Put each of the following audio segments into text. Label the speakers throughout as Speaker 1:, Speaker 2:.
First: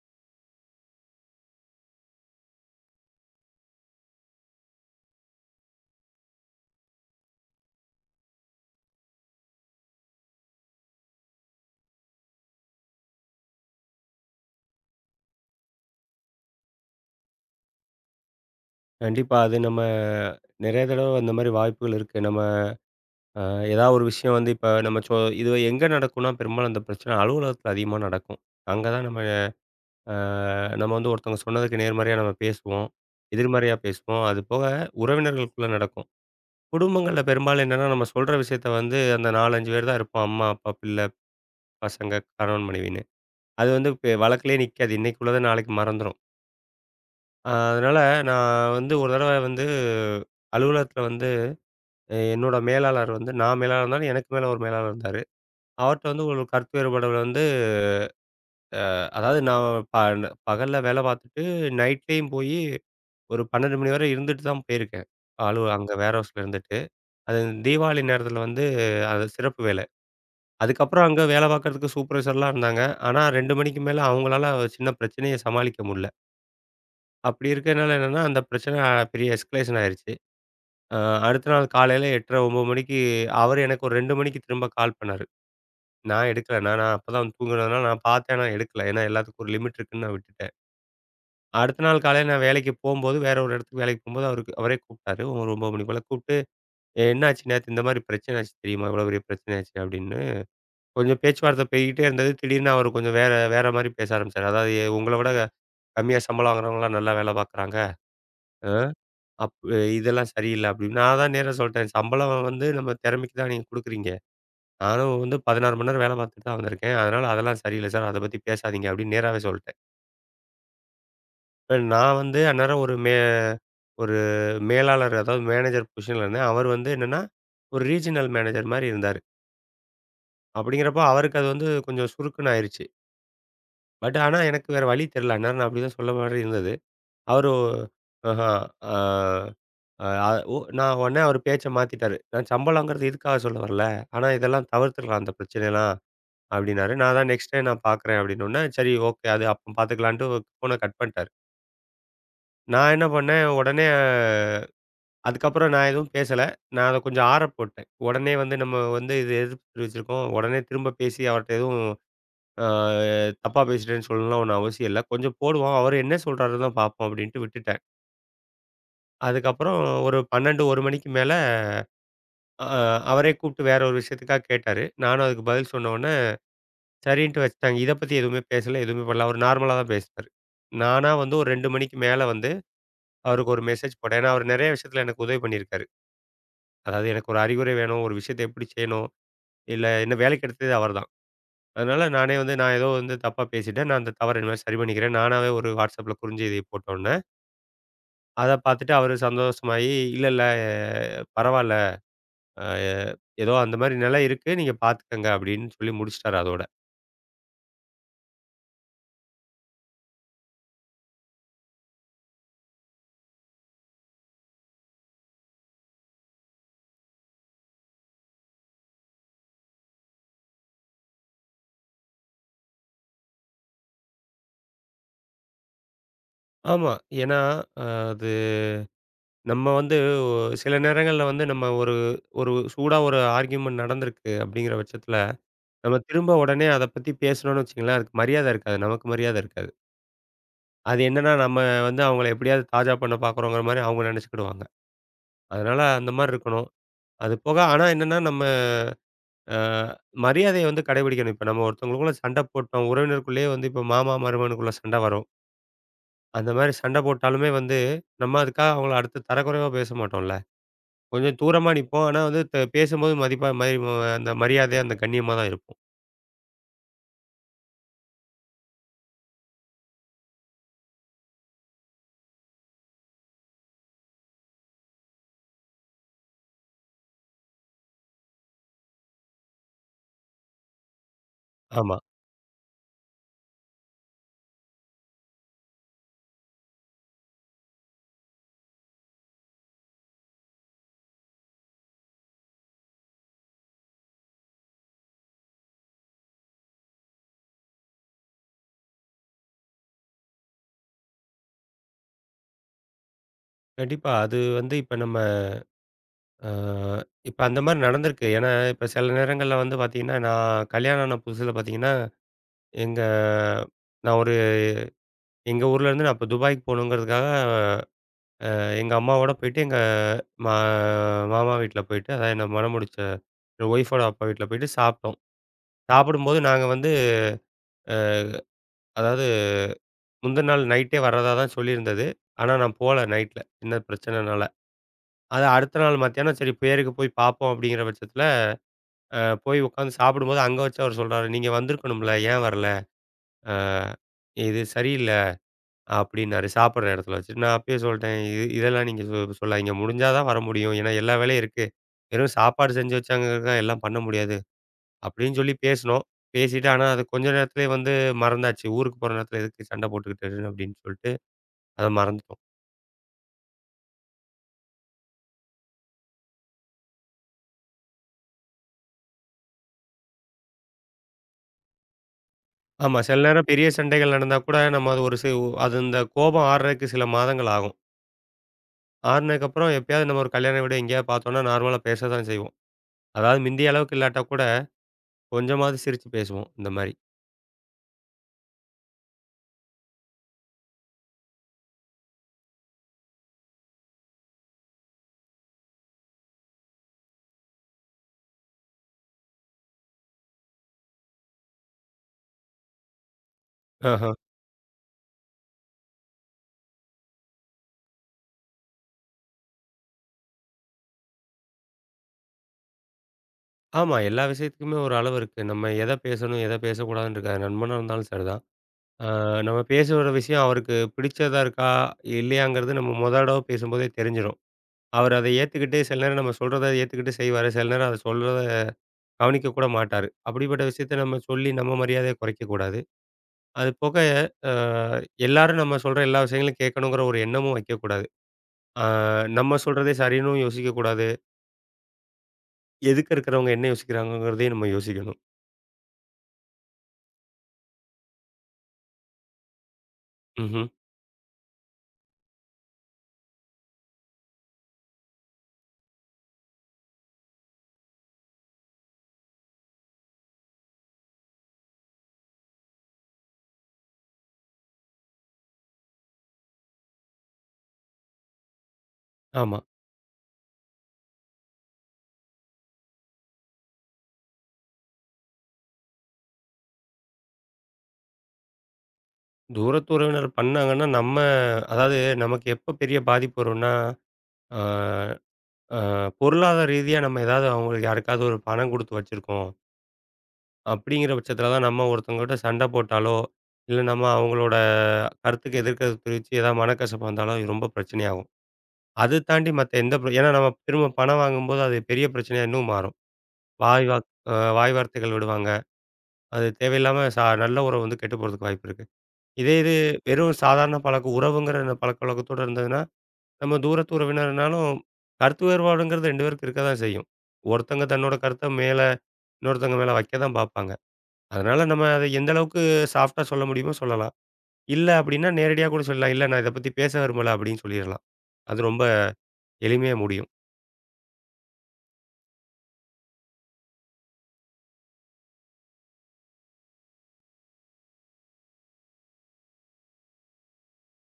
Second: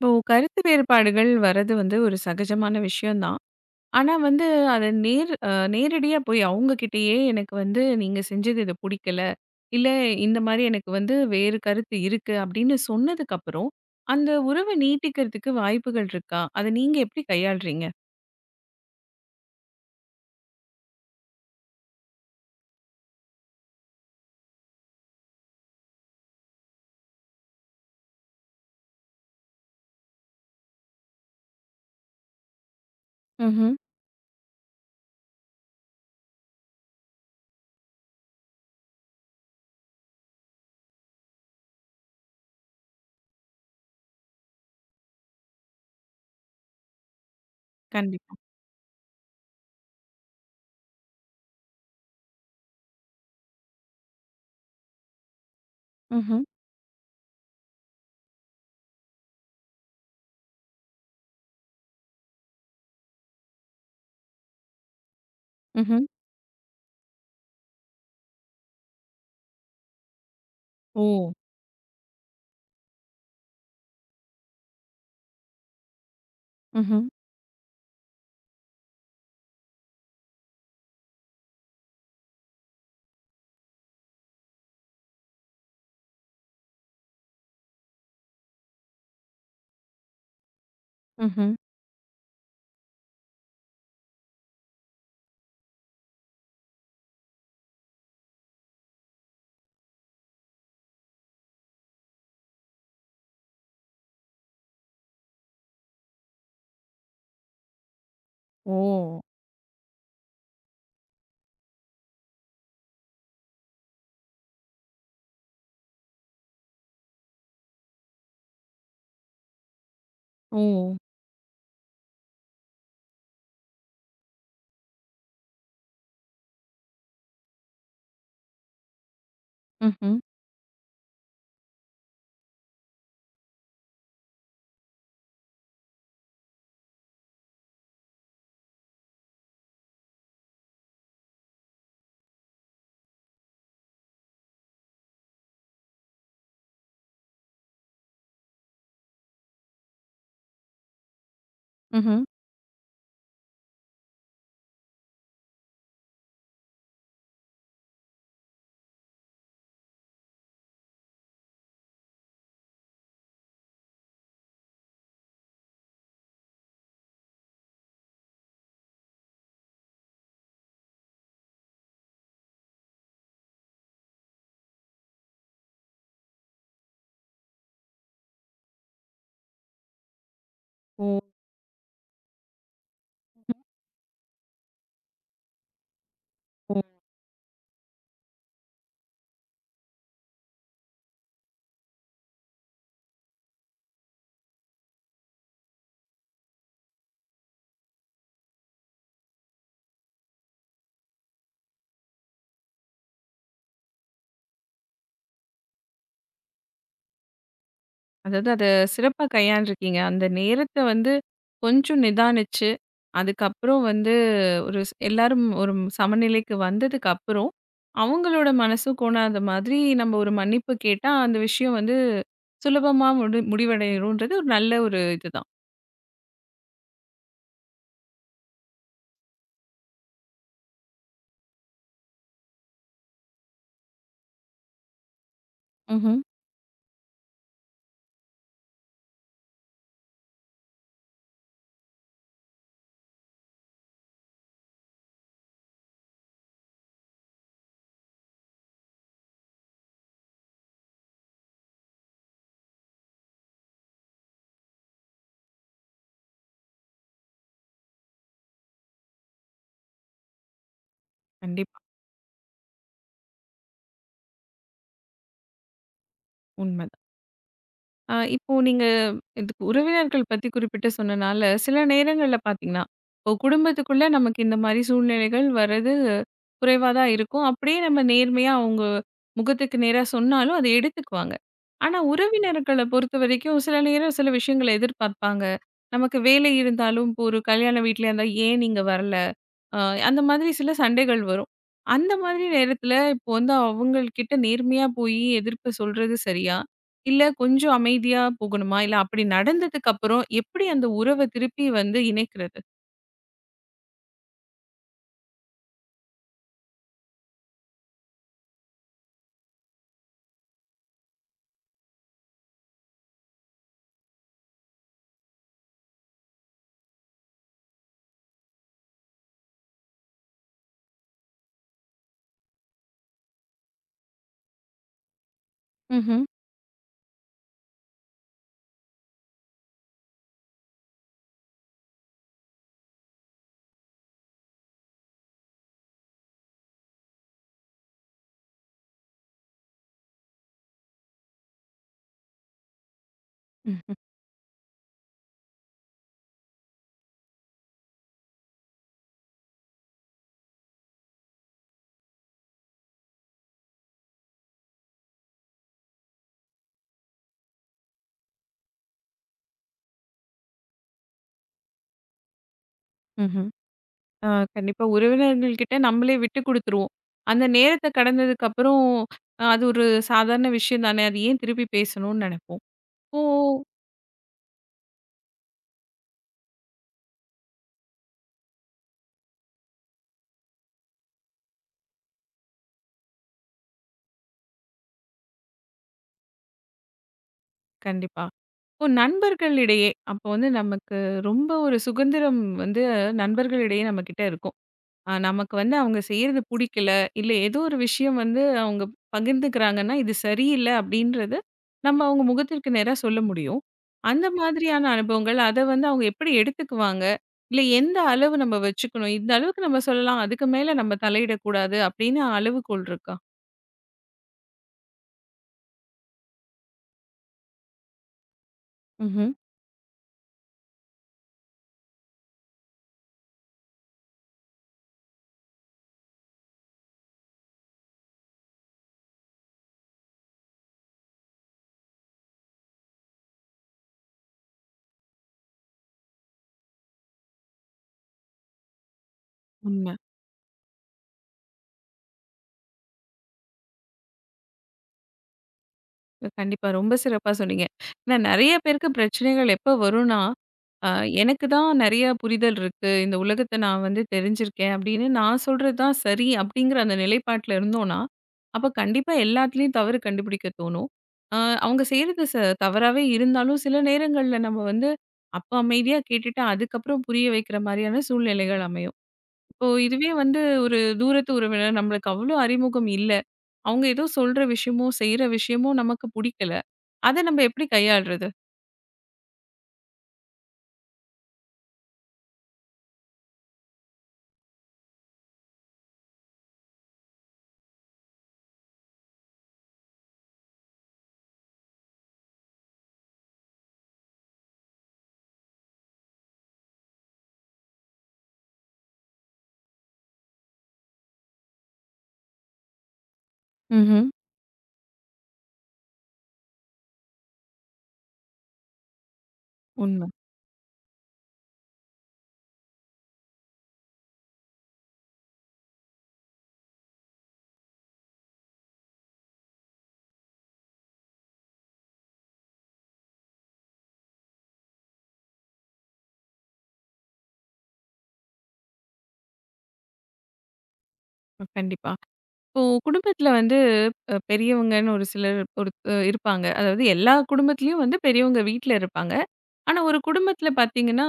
Speaker 1: இப்போ கருத்து வேறுபாடுகள் வர்றது ஒரு சகஜமான விஷயம்தான். ஆனா வந்து அத நேர் அ நேரடியா போய் அவங்ககிட்டயே எனக்கு நீங்க செஞ்சது இது பிடிக்கல. இல்ல, இந்த மாரி எனக்கு வேறு கருத்து இருக்கு அப்படின்னு சொன்னதுக்கு அப்புறம், அந்த உறவ நீட்டிக்கிறதுக்கு வாய்ப்புகள் இருக்கா? அத நீங்க எப்படி கையாளுறீங்க?
Speaker 2: கண்டிப்பா. அது நம்ம நெறைய தடவ அந்த மாரி வாய்ப்புகள் இருக்கு. நம்ம அ ஏதாவது ஒரு விஷயம் வந்து இப்ப நம்ம சொ இது எங்க நடக்கும்னா, பெரும்பாலும் அந்த பிரச்சனை அலுவலகத்தில அதிகமா நடக்கும். அங்க தான் அ நம்ம வந்து ஒருத்தவங்க சொன்னதுக்கு நேர்மறையா நம்ம பேசுவோம்.
Speaker 1: ம்ஹ்ம்.
Speaker 2: எதிர்மறையா பேசுவோம். அதுபோக உறவினர்களுக்குள்ள நடக்கும். குடும்பங்கள்ல பெரும்பாலும் என்னன்னா, நம்ம சொல்ற விஷயத்த வந்து அந்த 4, 5 பேர் தான் இருப்போம். அம்மா, அப்பா, பிள்ளை, பசங்க, கணவன், மனைவின்னு. அது வந்து வழக்கிலேயே நிக்காது. இன்னைக்கு உள்ளத நாளைக்கு மறந்துரும். அதனால
Speaker 1: கண்டிப்பா.
Speaker 2: நான் வந்து ஒரு தடவ வந்து அலுவலகத்தில வந்து என்னோட மேலாளர் வந்து நான் மேலாளரா இருந்தாலும், எனக்கு மேல ஒரு மேலாளர் இருந்தாரு. அவர்ட்ட வந்து ஒரு
Speaker 1: ம்ஹ்ம்.
Speaker 2: கருத்து வேறுபாடுகள் வந்து அதாவது நான் ப பகல்ல வேலை பார்த்துட்டு, நைட்லயும் போயி ஒரு 12 மணி வரை இருந்துட்டு தான் போயிருக்கேன். அங்க
Speaker 1: ம்ஹ்ம்.
Speaker 2: வேர் ஹவுஸ்ல இருந்துட்டு. அது தீபாவளி நேரத்தில வந்து அது சிறப்பு வேலை.
Speaker 1: ஓ!
Speaker 2: அதுக்கப்புறம் அங்க வேலை பார்க்கறதுக்கு சூப்பர்வைசர்லாம் இருந்தாங்க. ஆனா 2 மணிக்கு மேல அவங்களால ஒரு சின்ன பிரச்சனைய சமாளிக்க முடியல.
Speaker 1: ம்ஹ்ம்.
Speaker 2: அப்படி இருக்கனால என்னன்னா, அந்த பிரச்சனை பெரிய எஸ்கலேஷன் ஆயிருச்சு. அ அடுத்த நாள் காலையில 8:30, 9 மணிக்கு அவரு எனக்கு ஒரு 2 மணிக்கு திரும்ப கால் பண்ணாரு. நான் எடுக்கல. நான் நான் அப்பதான் வந்து தூங்குனதுனால நான் பார்த்தேன். ஆனா எடுக்கல. ஏன்னா எல்லாத்துக்கும் ஒரு லிமிட் இருக்குன்னு நான் விட்டுட்டேன்.
Speaker 1: ம்ஹ்ம்.
Speaker 2: அடுத்த நாள் காலையில நான் வேலைக்கு போம்போது, வேற ஒரு இடத்துக்கு வேலைக்கு போம்போது அவருக்கு அவரே கூப்பிட்டாரு. ஒரு 9 மணி போல கூப்பிட்டு, "ஏய், என்னாச்சு நேத்து இந்த மாரி பிரச்சனை ஆச்சு தெரியுமா? இவ்வளோ பெரிய பிரச்சனை ஆச்சு" அப்படின்னு. கொஞ்சம் பேச்சுவார்த்தை போய்க்கிட்டே இருந்தது. திடீர்னு அவர் கொஞ்சம் வேற வேற மாரி பேச ஆரம்பிச்சாரு. அதாவது "உங்கள விட கம்மியா சம்பளம் வாங்குறவங்கலாம் நல்லா வேலை பார்க்குறாங்க. அ
Speaker 1: ஓ!
Speaker 2: அப் இதெல்லாம் சரியில்ல" அப்படின்னு. நான் தான் நேரா சொல்லிட்டேன். "சம்பளம் வந்து நம்ம திறமைக்கு தான் நீங்க குடுக்குறீங்க." நானும் வந்து 16 மணி நேரம் வேலை பார்த்துட்டு தான் வந்திருக்கேன். அதனால அதெல்லாம் சரியில்ல சார். அத பத்தி பேசாதீங்க அப்படின்னு நேராவே சொல்ட்டேன்.
Speaker 1: ஓ! ஓ!
Speaker 2: இப்ப நான் வந்து அந்நேரம் ஒரு மேலாளர் அதாவது மேனேஜர் பொசிஷன்ல இருந்தேன். அவர் வந்து என்னன்னா, ஒரு ரீஜினல் மேனேஜர் மாரி இருந்தாரு.
Speaker 1: ம்ஹ்ம்.
Speaker 2: அப்படிங்கிறப்போ அவருக்கு அது வந்து கொஞ்சம் சுருக்குன்னு ஆயிருச்சு. பட் ஆனா எனக்கு வேற வழி தெரியல. அந்நேரம் நான் அப்படிதான் சொல்ல மாரி இருந்தது. அவரு ஆஹா ஆ அ ஒ நான் உடனே அவர் பேச்ச மாத்திட்டாரு. நான் சம்பளங்கிறது இதுக்காக சொல்ல வரல. ஆனா இதெல்லாம் தவிர்த்துடலாம் அந்த பிரச்சனையெல்லாம். அப்டின்னாரு. நான் தான் நெக்ஸ்ட் டே நான் பார்க்குறேன் அப்டின்னோனே, சரி ஓகே. அது அப்ப பார்த்துக்கலான்ட்டு ஃபோன கட் பண்ட்டாரு.
Speaker 1: ம்ஹ்ம்.
Speaker 2: நான் என்ன பண்ணேன், உடனே அதுக்கப்புறம் நான் எதுவும் பேசல. நான் அத கொஞ்சம் ஆற போட்டேன். உடனே வந்து நம்ம வந்து இது எதிர்ப்பு தெரிவிச்சிருக்கோம். உடனே திரும்ப பேசி அவர்ட்ட எதுவும் அ தப்பா பேசிட்டேன்னு சொல்லணும்லாம் ஒண்ணும் அவசியம் இல்ல. கொஞ்சம் போடுவோம். அவரு என்ன சொல்றாருன்னு தான் பார்ப்போம் அப்டின்ட்டு விட்டுட்டேன். அதுக்கப்புறம் ஒரு 12, 1 மணிக்கு மேல அ அவரே கூப்ட்டு வேற ஒரு விஷயத்துக்காக கேட்டாரு. நானும் அதுக்கு பதில் சொன்னோனே சரின்ட்டு வச்சுட்டாங்க. இத பத்தி எதுவுமே பேசல, எதுவுமே பண்ணல. அவரு நார்மலா தான் பேசினாரு.
Speaker 1: ஓ!
Speaker 2: நானா வந்து ஒரு 2 மணிக்கு மேல வந்து அவருக்கு ஒரு மெசேஜ் போட்டேன். ஏன்னா, அவரு நெறைய விஷயத்துல எனக்கு உதவி பண்ணியிருக்காரு.
Speaker 1: ஓ!
Speaker 2: அதாவது எனக்கு ஒரு அறிவுரை வேணும், ஒரு விஷயத்த எப்படி செய்யணும், இல்ல என்ன வேலைக்கு எடுத்ததே அவர்தான். அதனால நானே வந்து நான் ஏதோ வந்து தப்பா பேசிட்டேன். நான் அந்த தவற இனிமேல் சரி பண்ணிக்கிறேன். நானாவே ஒரு WhatsAppல குறுஞ்செய்திய போட்டோன்னே, அத பாத்துட்டு அவரு சந்தோஷமாயி, "இல்ல, இல்ல பரவால்ல. அ ஏதோ அந்த மாரி நிலை இருக்கு. நீங்க பாத்துக்கங்க" அப்படின்னு சொல்லி முடிச்சுட்டாரு அதோட.
Speaker 1: அதாவது அத சிறப்பா கையாண்டுருக்கீங்க. அந்த நேரத்த கொஞ்சம் நிதானிச்சு, அதுக்கப்புறம் வந்து ஒரு ஸ் எல்லாரும் ஒரு சமநிலைக்கு வந்ததுக்கப்புறம், அவங்களோட மனசும் கோணாத மாதிரி நம்ம ஒரு மன்னிப்பு கேட்டா, அந்த விஷயம் சுலபமா முடிவடையும்ன்றது ஒரு நல்ல ஒரு இதுதான்.
Speaker 2: ஆமா. ஏன்னா, அ அது நம்ம வந்து சில நேரங்கள்ல வந்து நம்ம ஒரு ஒரு சூடா ஒரு ஆர்கியுமெண்ட் நடந்திருக்கு அப்படிங்கிற பட்சத்துல, நம்ம
Speaker 1: ம்ஹ்ம்.
Speaker 2: திரும்ப உடனே அத பத்தி பேசணும்னு வச்சுக்கங்களேன், அதுக்கு மரியாதை இருக்காது. நமக்கு மரியாதை இருக்காது. அது என்னன்னா நம்ம வந்து அவங்கள எப்படியாவது தாஜா பண்ண பார்க்குறோங்கிற மாரி அவங்க நெனச்சுக்கிடுவாங்க. அதனால அந்த மாரி இருக்கணும். அது போக ஆனா என்னன்னா நம்ம அ மரியாதைய வந்து கடைபிடிக்கணும். இப்ப நம்ம ஒருத்தவங்களுக்குள்ள சண்டை போட்டோம். உறவினருக்குள்ளேயே வந்து இப்ப மாமா, மருமகனுக்குள்ள சண்டை வரும். அந்த மாரி சண்டை போட்டாலுமே வந்து, நம்ம அதுக்காக அவங்கள அடுத்து தரக்குறைவா பேச மாட்டோம்ல. கொஞ்சம் தூரமா
Speaker 1: கண்டிப்பா.
Speaker 2: நிப்போம். ஆனா வந்து த பேசும்போது மதிப்பா மதி ம அந்த மரியாதை, அந்த கண்ணியமா தான் இருக்கும்.
Speaker 1: உண்ம. இப்போ நீங்க இதுக்கு உறவினர்கள் பத்தி குறிப்பிட்டு சொன்னனால, சில நேரங்கள்ல பார்த்தீங்கன்னா, இப்போ குடும்பத்துக்குள்ள நமக்கு இந்த மாரி சூழ்நிலைகள் வர்றது குறைவா தான் இருக்கும். அப்படியே நம்ம நேர்மையா அவங்க முகத்துக்கு நேரா சொன்னாலும் அதை எடுத்துக்குவாங்க.
Speaker 2: ஆமா.
Speaker 1: ஆனா உறவினர்கள பொறுத்தவரைக்கும் சில நேரம் சில விஷயங்கள எதிர்பார்ப்பாங்க. நமக்கு வேலை இருந்தாலும் இப்போ ஒரு கல்யாண வீட்லயா இருந்தா, "ஏன் நீங்க வரல? அ அந்த மாதிரி சில சண்டைகள் வரும். அந்த மாதிரி நேரத்துல இப்போ அவங்கள்கிட்ட நேர்மையா போயி எதிர்ப்பு சொல்றது சரியா? இல்ல கொஞ்சம் அமைதியா போகணுமா? இல்ல அப்படி நடந்ததுக்கு அப்புறம் எப்படி அந்த உறவ திருப்பி வந்து இணைக்கிறது?
Speaker 2: கண்டிப்பா. அது வந்து இப்ப நம்ம அ இப்ப அந்த மாரி நடந்திருக்கு. ஏன்னா, இப்ப சில நேரங்கள்ல வந்து பார்த்தீங்கன்னா, நான் கல்யாணம் ஆன புதுசுல பார்த்தீங்கன்னா, எங்க நான் ஒரு எங்க ஊர்லேருந்து நான் இப்ப துபாய்க்கு போகணுங்கிறதுக்காக எங்க அம்மாவோட போயிட்டு, எங்க மா மாமா வீட்ல போயிட்டு, அதான் என்ன மணமுடிச்ச என் ஒய்ஃபோட அப்பா வீட்ல போயிட்டு சாப்பிட்டோம்.
Speaker 1: ம்ஹ்ம்.
Speaker 2: சாப்பிடும்போது நாங்க வந்து அ அதாவது முந்தின நாள் நைட்டே வர்றதா தான் சொல்லியிருந்தது. ஆனா நான் போல நைட்ல. சின்ன பிரச்சனைனால. அது அடுத்த நாள் மத்தியானம் சரி பேருக்கு போய் பார்ப்போம் அப்படிங்கிற பட்சத்தில, அ போய் உட்காந்து சாப்பிடும்போது அங்க வச்சு அவர் சொல்றாரு, "நீங்க வந்திருக்கணும்ல, ஏன் வரல? அ
Speaker 1: ம்ஹ்ம்.
Speaker 2: இது சரியில்ல." அப்படின்னாரு சாப்பிடுற இடத்துல வச்சு. நான் அப்பயே சொல்ட்டேன், "இதெல்லாம் நீங்க சொல்லாதீங்க. முடிஞ்சா தான் வர முடியும். ஏன்னா எல்லா வேலையும் இருக்கு. வெறும் சாப்பாடு செஞ்சு வச்சாங்கறதுக்காக எல்லாம் பண்ண முடியாது." அப்படின்னு சொல்லி பேசினோம். பேசிட்டு ஆனா அது கொஞ்ச நேரத்திலேயே வந்து மறந்தாச்சு. ஊருக்கு போற நேரத்தில எதுக்கு சண்டை போட்டுக்கிட்டு அப்படின்னு சொல்லிட்டு, அத மறந்துட்டோம்.
Speaker 1: ம்ஹ்ம். ஆ கண்டிப்பா. உறவினர்கள் கிட்ட நம்மளே விட்டு குடுத்துருவோம். அந்த நேரத்த கடந்ததுக்கு அப்புறம் அது ஒரு சாதாரண விஷயம் தானே. அது ஏன் திருப்பி பேசணும்னு நெனைப்போம்.
Speaker 2: ஆமா.
Speaker 1: ஓ!
Speaker 2: சில நேரம் பெரிய சண்டைகள் நடந்தா கூட நம்ம அது ஒரு சி அது இந்த கோபம் ஆறுறதுக்கு சில மாதங்கள் ஆகும். ஆறுனதுக்கப்புறம் எப்பயாவது நம்ம ஒரு கல்யாண வீடு எங்கேயாவது பார்த்தோம்னா, நார்மலா பேச தான் செய்வோம். அதாவது மிந்திய அளவுக்கு இல்லாட்டா கூட கொஞ்சமாவது சிரிச்சு பேசுவோம் இந்த மாரி.
Speaker 1: கண்டிப்பா. இப்போ நண்பர்களிடையே அப்போ நமக்கு ரொம்ப ஒரு சுதந்திரம் வந்து நண்பர்களிடையே நம்மக்கிட்ட இருக்கும். நமக்கு அவங்க செய்றது புடிக்கல, இல்ல ஏதோ ஒரு விஷயம் அவங்க பகிர்ந்துக்கிறாங்கன்னா, இது சரியில்ல அப்டின்றது நம்ம அவங்க முகத்திற்கு நேரா சொல்ல முடியும்.
Speaker 2: ஆஹா.
Speaker 1: அந்த மாதிரியான அனுபவங்கள் அத அவங்க எப்படி எடுத்துக்குவாங்க? இல்ல எந்த அளவு நம்ம வச்சுக்கணும்? இந்த அளவுக்கு நம்ம சொல்லலாம். அதுக்கு மேல நம்ம தலையிடக்கூடாது அப்டின்னு அளவுகோல் இருக்கா?
Speaker 2: ஆமா. எல்லா விஷயத்துக்குமே ஒரு அளவு இருக்கு. நம்ம எத பேசணும், எத பேசக்கூடாதுன்னு இருக்காது. நண்பனா இருந்தாலும் சரிதான். ஆ
Speaker 1: ம்ஹ்ம்.
Speaker 2: நம்ம பேசுற விஷயம் அவருக்கு பிடிச்சதா இருக்கா, இல்லையாங்கிறது நம்ம மொத தடவ பேசும்போதே தெரிஞ்சிரும். அவர் அத ஏத்துக்கிட்டு சில நேரம் நம்ம சொல்றத ஏத்துக்கிட்டு செய்வாரு. சில நேரம் அத சொல்றத கவனிக்க கூட மாட்டாரு. அப்படிப்பட்ட விஷயத்த நம்ம சொல்லி நம்ம மரியாதைய குறைக்கக் கூடாது. அது போக அ எல்லாரும் நம்ம சொல்ற எல்லா விஷயங்களையும் கேட்கணுங்கிற ஒரு எண்ணமும் வைக்கக்கூடாது. அ நம்ம சொல்றதே
Speaker 1: உண்ம.
Speaker 2: சரின்னு யோசிக்கக் கூடாது. எதுக்க இருக்கிறவங்க என்ன யோசிக்கிறாங்கங்கிறதையும் நம்ம யோசிக்கணும்.
Speaker 1: கண்டிப்பா. ரொம்ப சிறப்பா சொன்னீங்க. ஏன்னா நெறைய பேருக்கு பிரச்சனைகள் எப்ப வரும்னா,
Speaker 2: ம்ஹ்ம்.
Speaker 1: அ எனக்கு தான் நெறைய புரிதல் இருக்கு. இந்த உலகத்த நான் தெரிஞ்சிருக்கேன் அப்படின்னு நான் சொல்றது தான் சரி அப்படிங்கிற அந்த நிலைப்பாட்டுல இருந்தோம்னா, அப்ப கண்டிப்பா எல்லாத்துலயும் தவறு கண்டுபிடிக்க தோணும். அ அவங்க செய்றது ச தவறாவே இருந்தாலும் சில நேரங்கள்ல நம்ம அப்ப அமைதியா கேட்டுட்டு அதுக்கப்புறம் புரிய வைக்கிற மாரியான சூழ்நிலைகள் அமையும்.
Speaker 2: ஆமா.
Speaker 1: இப்போ இதுவே ஒரு தூரத்து உறவினர் நம்மளுக்கு அவ்வளோ அறிமுகம் இல்ல. அவங்க ஏதோ சொல்ற விஷயமோ, செய்ற விஷயமோ நமக்கு புடிக்கல. அத நம்ம எப்படி கையாள்றது?
Speaker 2: தூரத்து உறவினர் பண்ணாங்கன்னா, நம்ம அதாவது நமக்கு எப்ப பெரிய பாதிப்பு வரும்னா, அ அ பொருளாதார ரீதியா நம்ம ஏதாவது அவங்களுக்கு யாருக்காவது ஒரு பணம் குடுத்து வச்சிருக்கோம். அப்படிங்கிற பட்சத்தில தான் நம்ம ஒருத்தவங்ககிட்ட சண்டை போட்டாலோ, இல்ல நம்ம அவங்களோட கருத்துக்கு எதிர்க்கிறது தெரிவிச்சு ஏதாவது மனக்கசப்பு வந்தாலோ இது ரொம்ப பிரச்சனையாகும். அது தாண்டி மத்த எந்த பிர ஏன்னா நம்ம திரும்ப பணம் வாங்கும்போது அது பெரிய பிரச்சனையா இன்னும் மாறும். வாய்
Speaker 1: ம்ஹ்ம்.
Speaker 2: வாக் அ வாய் வார்த்தைகள் விடுவாங்க. அது தேவையில்லாம நல்ல உறவு வந்து கெட்டு போறதுக்கு வாய்ப்பு இருக்கு. இதே இது
Speaker 1: உண்ம.
Speaker 2: வெறும் சாதாரண பழக்கம் உறவுங்கிற அந்த பழக்கவழக்கத்தோட இருந்ததுன்னா, நம்ம தூரத்து உறவினர்னாலும் கருத்து வேறுபாடுங்கிறது 2 பேருக்கு இருக்க தான் செய்யும். ஒருத்தங்க தன்னோட கருத்த மேல இன்னொருத்தங்க மேல வைக்க தான் பார்ப்பாங்க. அதனால நம்ம அத எந்த அளவுக்கு சாஃப்ட்டா சொல்ல முடியுமோ சொல்லலாம். இல்ல அப்டின்னா நேரடியா கூட சொல்லலாம். இல்ல நான் இத பத்தி பேச விரும்பல அப்டின்னு சொல்லிறலாம். அது ரொம்ப எளிமையா முடியும்.
Speaker 1: கண்டிப்பா. இப்போ குடும்பத்தில வந்து அ பெரியவங்கன்னு ஒரு சிலர் ஒரு இருப்பாங்க. அதாவது எல்லா குடும்பத்திலயும் பெரியவங்க வீட்ல இருப்பாங்க. ஆனா, ஒரு குடும்பத்துல பார்த்தீங்கன்னா,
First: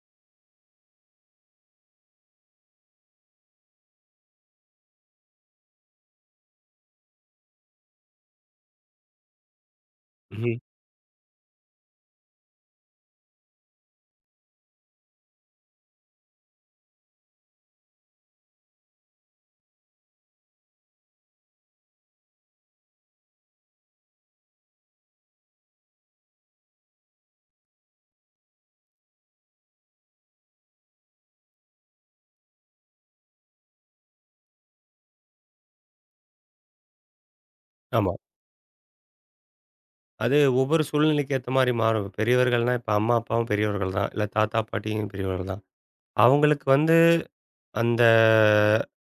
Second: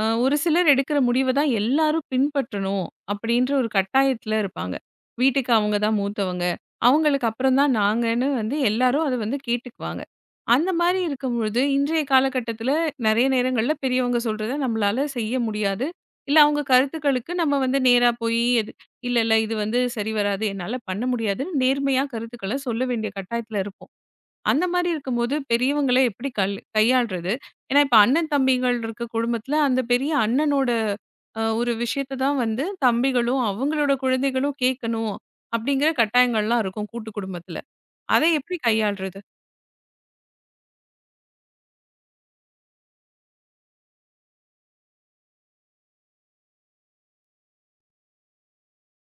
Speaker 1: ஒரு சிலர் எடுக்கிற முடிவ தான் எல்லாரும் பின்பற்றணும் அப்படின்ற ஒரு கட்டாயத்துல இருப்பாங்க. வீட்டுக்கு அவங்க தான் மூத்தவங்க. அவங்களுக்கு அப்புறம் தான் நாங்கன்னு எல்லாரும் அத கேட்டுக்குவாங்க.
Speaker 2: ம்ஹ்ம்.
Speaker 1: அந்த மாரி இருக்கும்பொழுது, இன்றைய காலகட்டத்துல நெறைய நேரங்கள்ல பெரியவங்க சொல்றத நம்மளால செய்ய முடியாது. இல்ல அவங்க கருத்துக்களுக்கு நம்ம நேரா போயி, இல்ல, இல்ல இது சரி வராது. என்னால பண்ண முடியாதுன்னு நேர்மையா கருத்துக்கள சொல்ல வேண்டிய கட்டாயத்துல இருப்போம். அந்த மாரி இருக்கும்போது பெரியவங்கள எப்படி கையாள்றது? ஏன்னா, இப்ப அண்ணன், தம்பிகள் இருக்க குடும்பத்துல அந்த பெரிய அண்ணனோட ஒரு விஷயத்த தான் தம்பிகளும், அவங்களோட குழந்தைகளும் கேட்கணும் அப்படிங்கிற கட்டாயங்கள்லாம் இருக்கும் கூட்டு குடும்பத்துல.
Speaker 2: ஆமா.
Speaker 1: அதை எப்படி கையாள்றது?
Speaker 2: அது ஒவ்வொரு சூழ்நிலைக்கு ஏத்த மாரி மாறும். பெரியவர்கள்னா இப்ப அம்மா, அப்பாவும் பெரியவர்கள் தான். இல்ல தாத்தா, பாட்டியும் பெரியவர்கள் தான். அவங்களுக்கு வந்து அந்த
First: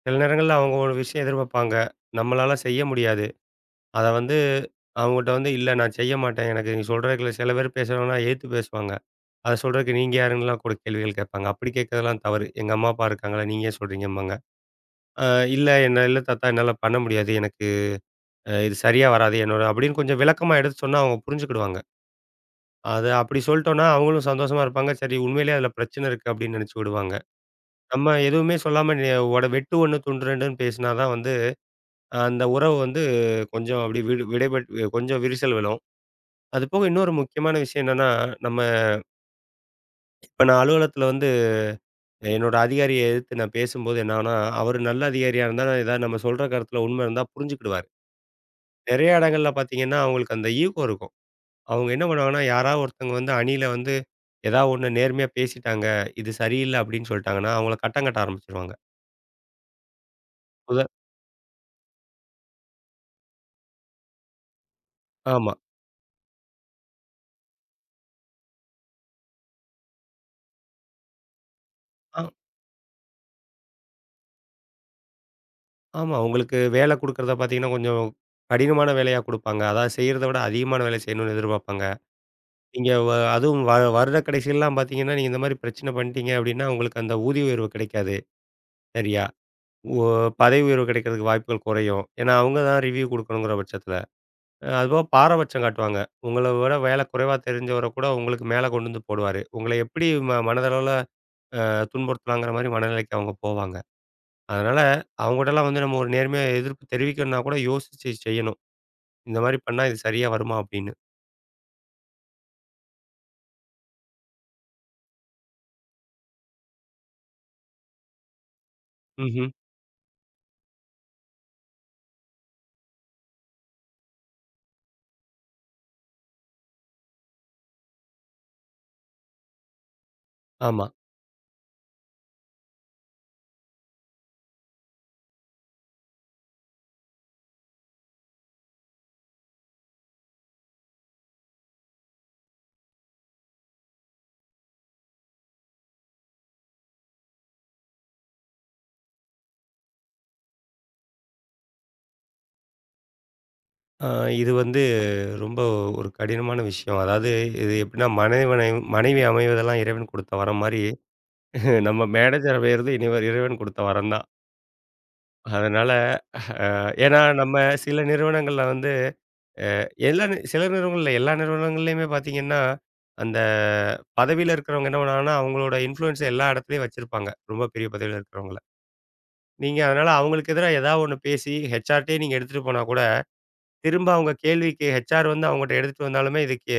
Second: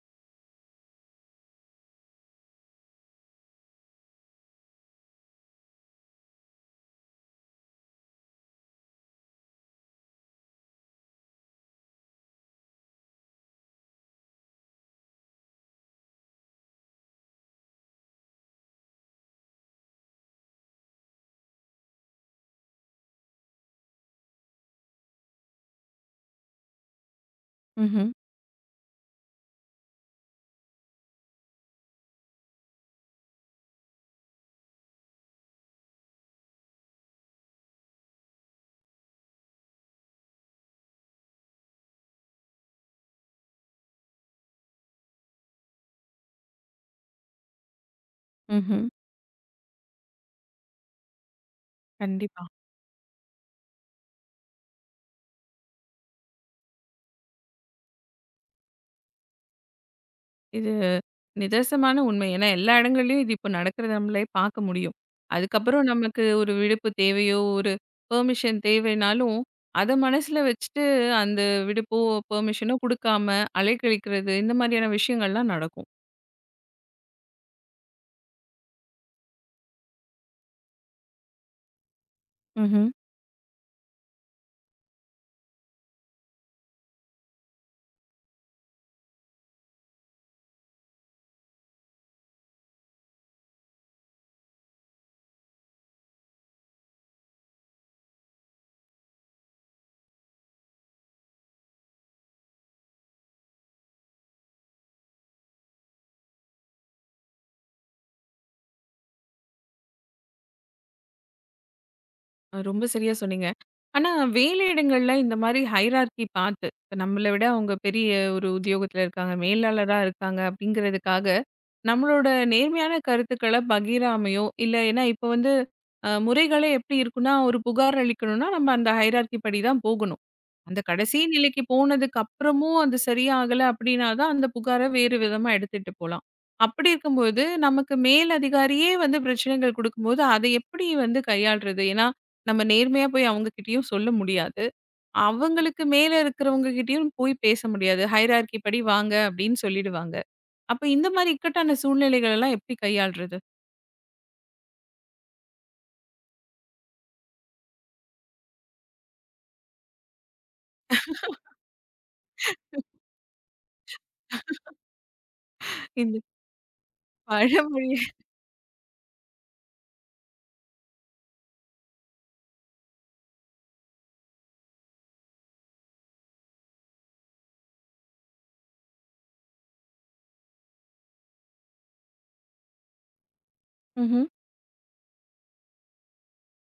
Speaker 2: சில நேரங்கள்ல அவங்க ஒரு விஷயம் எதிர்பார்ப்பாங்க. நம்மளால செய்ய முடியாது. அத வந்து அவங்ககிட்ட வந்து இல்ல நான் செய்ய மாட்டேன். எனக்கு நீங்க சொல்றதுக்கு சில பேர் பேசுறவங்கலாம் எதிர்த்து பேசுவாங்க. அத சொல்றதுக்கு நீங்க யாருன்னுலாம் கூட கேள்விகள் கேட்பாங்க. அப்படி கேட்கறதெல்லாம் தவறு. எங்க அம்மா, அப்பா இருக்காங்களா, நீங்க ஏன் சொல்றீங்கம்பாங்க. அ இல்ல என்ன இல்ல தாத்தா என்னால பண்ண முடியாது. எனக்கு இது சரியா வராது. என்னோட அப்படின்னு கொஞ்சம் விளக்கமா எடுத்து சொன்னா அவங்க புரிஞ்சுக்கிடுவாங்க. அது அப்படி சொல்ட்டோம்னா அவங்களும் சந்தோஷமா இருப்பாங்க. சரி உண்மையிலேயே அதுல பிரச்சனை இருக்கு அப்படின்னு நினைச்சு விடுவாங்க.
Speaker 1: ம்ஹ்ம்,
Speaker 2: நம்ம எதுவுமே சொல்லாம ஒட வெட்டு ஒண்ணு, துண்டு 2ன்னு பேசினா தான் வந்து அந்த உறவு வந்து கொஞ்சம் அப்படி விடு விடைபெட் கொஞ்சம் விரிசல் விழும். அதுபோக இன்னொரு முக்கியமான விஷயம் என்னன்னா, நம்ம இப்ப நான் அலுவலகத்துல வந்து என்னோட அதிகாரிய எதிர்த்து நான் பேசும்போது என்னான்னா, அவரு நல்ல அதிகாரியா இருந்தா, நான் ஏதாவது நம்ம சொல்ற கருத்துல உண்மை இருந்தா புரிஞ்சுக்கிடுவாரு.
Speaker 1: ம்ஹ்ம்.
Speaker 2: நெறைய இடங்கள்ல பாத்தீங்கன்னா, அவங்களுக்கு அந்த ஈகோ இருக்கும். அவங்க என்ன பண்ணுவாங்கன்னா,
Speaker 1: கண்டிப்பா.
Speaker 2: யாராவது ஒருத்தவங்க வந்து அணியில வந்து ஏதாவது ஒண்ணு நேர்மையா பேசிட்டாங்க, இது சரியில்ல அப்படின்னு சொல்லிட்டாங்கன்னா, அவங்கள கட்டம் கட்ட ஆரம்பிச்சுருவாங்க.
Speaker 1: இது
Speaker 2: உத
Speaker 1: நிதர்சமான உண்மை. ஏன்னா, எல்லா இடங்கள்லயும் இது இப்ப நடக்கிறத நம்மளே பார்க்க முடியும்.
Speaker 2: ஆமா.
Speaker 1: அதுக்கப்புறம் நமக்கு ஒரு விடுப்பு தேவையோ, ஒரு பெர்மிஷன் தேவைனாலும், அத மனசுல வச்சுட்டு அந்த விடுப்போ,
Speaker 2: ஆ
Speaker 1: பெர்மிஷனோ குடுக்காம அலைக்கழிக்கிறது, இந்த மாதிரியான விஷயங்கள்லாம் நடக்கும்.
Speaker 2: ஆமா. உங்களுக்கு வேலை குடுக்குறத பாத்தீங்கன்னா, கொஞ்சம் கடினமான வேலையா குடுப்பாங்க. அதாவது செய்றத விட அதிகமான வேலை செய்யணும்னு எதிர்பார்ப்பாங்க.
Speaker 1: ம்ஹ்ம்.
Speaker 2: நீங்க வ அதுவும் வ வருட கடைசிலலாம் பாத்தீங்கன்னா, நீங்க இந்த மாரி பிரச்சனை பண்ணிட்டீங்க அப்படின்னா, உங்களுக்கு அந்த ஊதிய உயர்வு கிடைக்காது. சரியா? ஒ பதவி உயர்வு கிடைக்கிறதுக்கு வாய்ப்புகள் குறையும். ஏன்னா, அவங்க தான் ரிவ்யூ குடுக்கணுங்கிற பட்சத்தில. அதுபோக பாரபட்சம் காட்டுவாங்க. உங்கள விட வேலை குறைவா தெரிஞ்சவர கூட உங்களுக்கு மேல கொண்டு வந்து போடுவாரு. உங்கள எப்படி மனதளவுல துன்புறுத்தலாங்கிற மாரி மனநிலைக்கு அவங்க போவாங்க. அதனால அவங்ககிட்டலாம் வந்து நம்ம ஒரு நேர்மையா எதிர்ப்பு தெரிவிக்கணும்னா கூட யோசிச்சு செய்யணும். இந்த மாரி பண்ணா இது சரியா வருமா? அப்படின்னு.
Speaker 1: ரொம்ப சரியா சொன்னீங்க. ஆனா, வேலையிடங்கள்ல இந்த மாரி ஹைரார்கி பார்த்து, இப்ப நம்மள விட அவங்க பெரிய ஒரு உத்தியோகத்துல இருக்காங்க,
Speaker 2: ம்ஹ்ம்.
Speaker 1: மேலாளரா இருக்காங்க அப்படிங்கிறதுக்காக நம்மளோட நேர்மையான கருத்துக்கள பகிராமையோ, இல்ல ஏன்னா இப்ப வந்து அ முறைகளே எப்படி இருக்குன்னா, ஒரு புகார் அளிக்கணும்னா நம்ம அந்த ஹைரார்கி படி தான் போகணும். அந்த
Speaker 2: ஆமா.
Speaker 1: கடைசி நிலைக்கு போனதுக்கு அப்புறமும் அது சரியாகல அப்படின்னா தான், அந்த புகார வேறு விதமா எடுத்துட்டு போலாம். அப்படி இருக்கும்போது, நமக்கு மேல் அதிகாரியே வந்து பிரச்சனைகள் குடுக்கும்போது, அத எப்படி கையாள்றது? ஏன்னா, நம்ம நேர்மையா போய் அவங்க கிட்டயும் சொல்ல முடியாது. அவங்களுக்கு மேல இருக்கிறவங்க கிட்டயும் போய் பேச முடியாது. ஹைரார்கி படி வாங்க அப்படின்னு சொல்லிடுவாங்க. அப்ப இந்த மாரி இக்கட்டான சூழ்நிலைகள் எல்லாம் எப்படி கையாள்றது?
Speaker 2: அ இது வந்து ரொம்ப ஒரு கடினமான விஷயம். அதாவது இது எப்படின்னா மனைவி அமைவதெல்லாம் இறைவன் குடுத்த வரம் மாரி நம்ம மேனேஜர் பேருது இனிவர் இறைவன் குடுத்த வரம் தான். அதனால
Speaker 1: இந்த
Speaker 2: அ ஏன்னா நம்ம
Speaker 1: பழமொழிய
Speaker 2: சில நிறுவனங்கள்ல வந்து எல்லா நி சில நிறுவனங்கள் இல்ல, எல்லா நிறுவனங்கள்லயுமே பார்த்தீங்கன்னா, அந்த பதவியில இருக்கிறவங்க என்ன பண்ணுவாங்கன்னா, அவங்களோட இன்ஃப்ளூயன்ஸ எல்லா இடத்துலயும் வச்சிருப்பாங்க. ரொம்ப பெரிய பதவியில இருக்கிறவங்கள. நீங்க அதனால அவங்களுக்கு எதிரா ஏதாவது ஒண்ணு பேசி ஹெச்ஆர்ட்டயே நீங்க எடுத்துட்டு போனா கூட, திரும்ப
Speaker 1: ம்ஹ்ம்.
Speaker 2: அவங்க கேள்விக்கு ஹெச்ஆர் வந்து அவங்கட்ட எடுத்துட்டு வந்தாலுமே இது கே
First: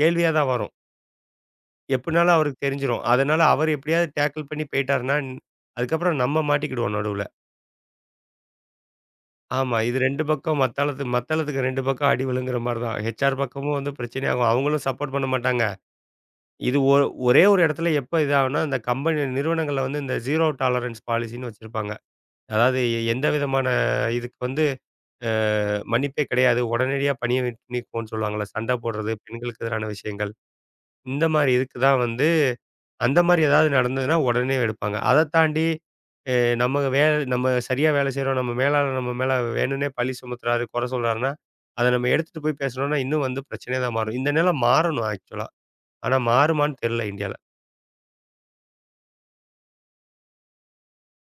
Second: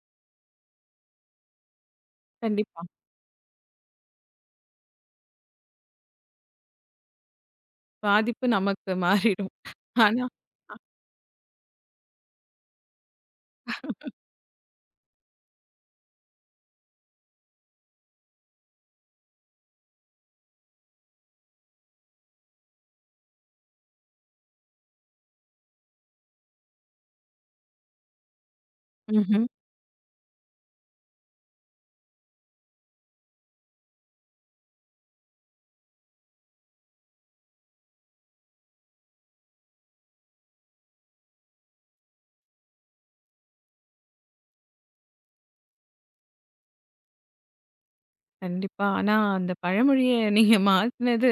Speaker 2: கேள்வியா தான் வரும். எப்டினாலும் அவருக்கு
Speaker 1: கண்டிப்பா.
Speaker 2: தெரிஞ்சிரும். அதனால அவர் எப்டியாவது டேக்கிள் பண்ணி போய்ட்டாருன்னா, அதுக்கப்புறம் நம்ம மாட்டிக்கிடுவோம் நடுவுல.
Speaker 1: பாதிப்பு நமக்கு மாறிடும்.
Speaker 2: ஆமா. இது 2
Speaker 1: ஆனா
Speaker 2: பக்கம் மத்தாளத்துக்கு 2 பக்கம் அடி விழுங்குற மாரி தான். ஹெச்ஆர் பக்கமும் வந்து பிரச்சனையாகும். அவங்களும் சப்போர்ட் பண்ண மாட்டாங்க. இது ஒ ஒரே ஒரு இடத்துல எப்ப இதாகும்னா, இந்த கம்பெனி நிறுவனங்கள்ல வந்து இந்த ஜீரோ டாலரன்ஸ் பாலிசின்னு வச்சிருப்பாங்க. அதாவது எந்த விதமான இதுக்கு வந்து அ மன்னிப்பே கிடையாது. உடனடியா பணிய விட் நீக்குவோம்ன்னு சொல்லுவாங்கல்ல. சண்டை போடுறது,
Speaker 1: ம்ஹ்ம்.
Speaker 2: பெண்களுக்கு எதிரான விஷயங்கள். இந்த மாரி இதுக்கு தான் வந்து அந்த மாரி ஏதாவது நடந்ததுன்னா உடனே எடுப்பாங்க. அதத் தாண்டி அ நம்ம வேல நம்ம சரியா வேலை செய்றோம். நம்ம மேலாளர் நம்ம மேல வேணும்னே பழி சுமத்துறாரு, குறை சொல்றாருன்னா, அத நம்ம எடுத்துட்டு போய் பேசுனோம்னா இன்னும் வந்து பிரச்சனையா தான் மாறும். இந்த நிலை மாறணும் ஆக்சுவலா. ஆனா மாறுமான்னு தெரியல இந்தியால.
Speaker 1: கண்டிப்பா. ஆனா அந்த பழமொழிய நீங்க மாத்துனது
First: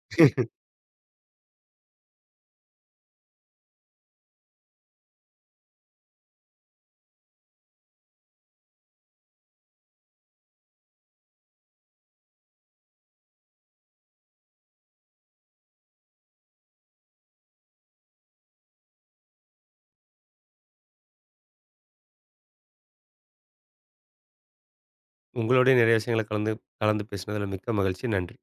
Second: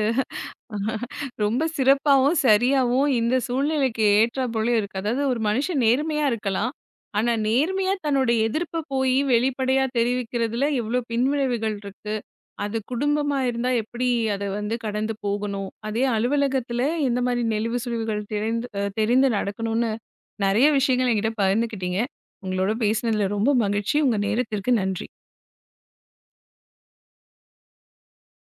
Speaker 1: ரொம்ப சிறப்பாவும், சரியாவும் இந்த சூழ்நிலைக்கு ஏற்றாற்போல இருக்கு. அதாவது ஒரு மனுஷன் நேர்மையா இருக்கலாம். ஆனா, நேர்மையா தன்னோட எதிர்ப்ப போயி வெளிப்படையா தெரிவிக்கிறதுல எவ்ளோ பின்விளைவுகள் இருக்கு. அது குடும்பமா இருந்தா எப்படி அத கடந்து போகணும். அதே அலுவலகத்துல எந்த மாரி நெளிவு சுளிவுகள் தெரிந்து நடக்கணும்னு நெறைய விஷயங்கள் என்கிட்ட பகிர்ந்துக்கிட்டீங்க. உங்களோட பேசினதுல ரொம்ப மகிழ்ச்சி. உங்க நேரத்திற்கு நன்றி.
Speaker 2: உங்களோடய நிறைய விஷயங்கள கலந்து கலந்து பேசினதுல மிக்க மகிழ்ச்சி. நன்றி.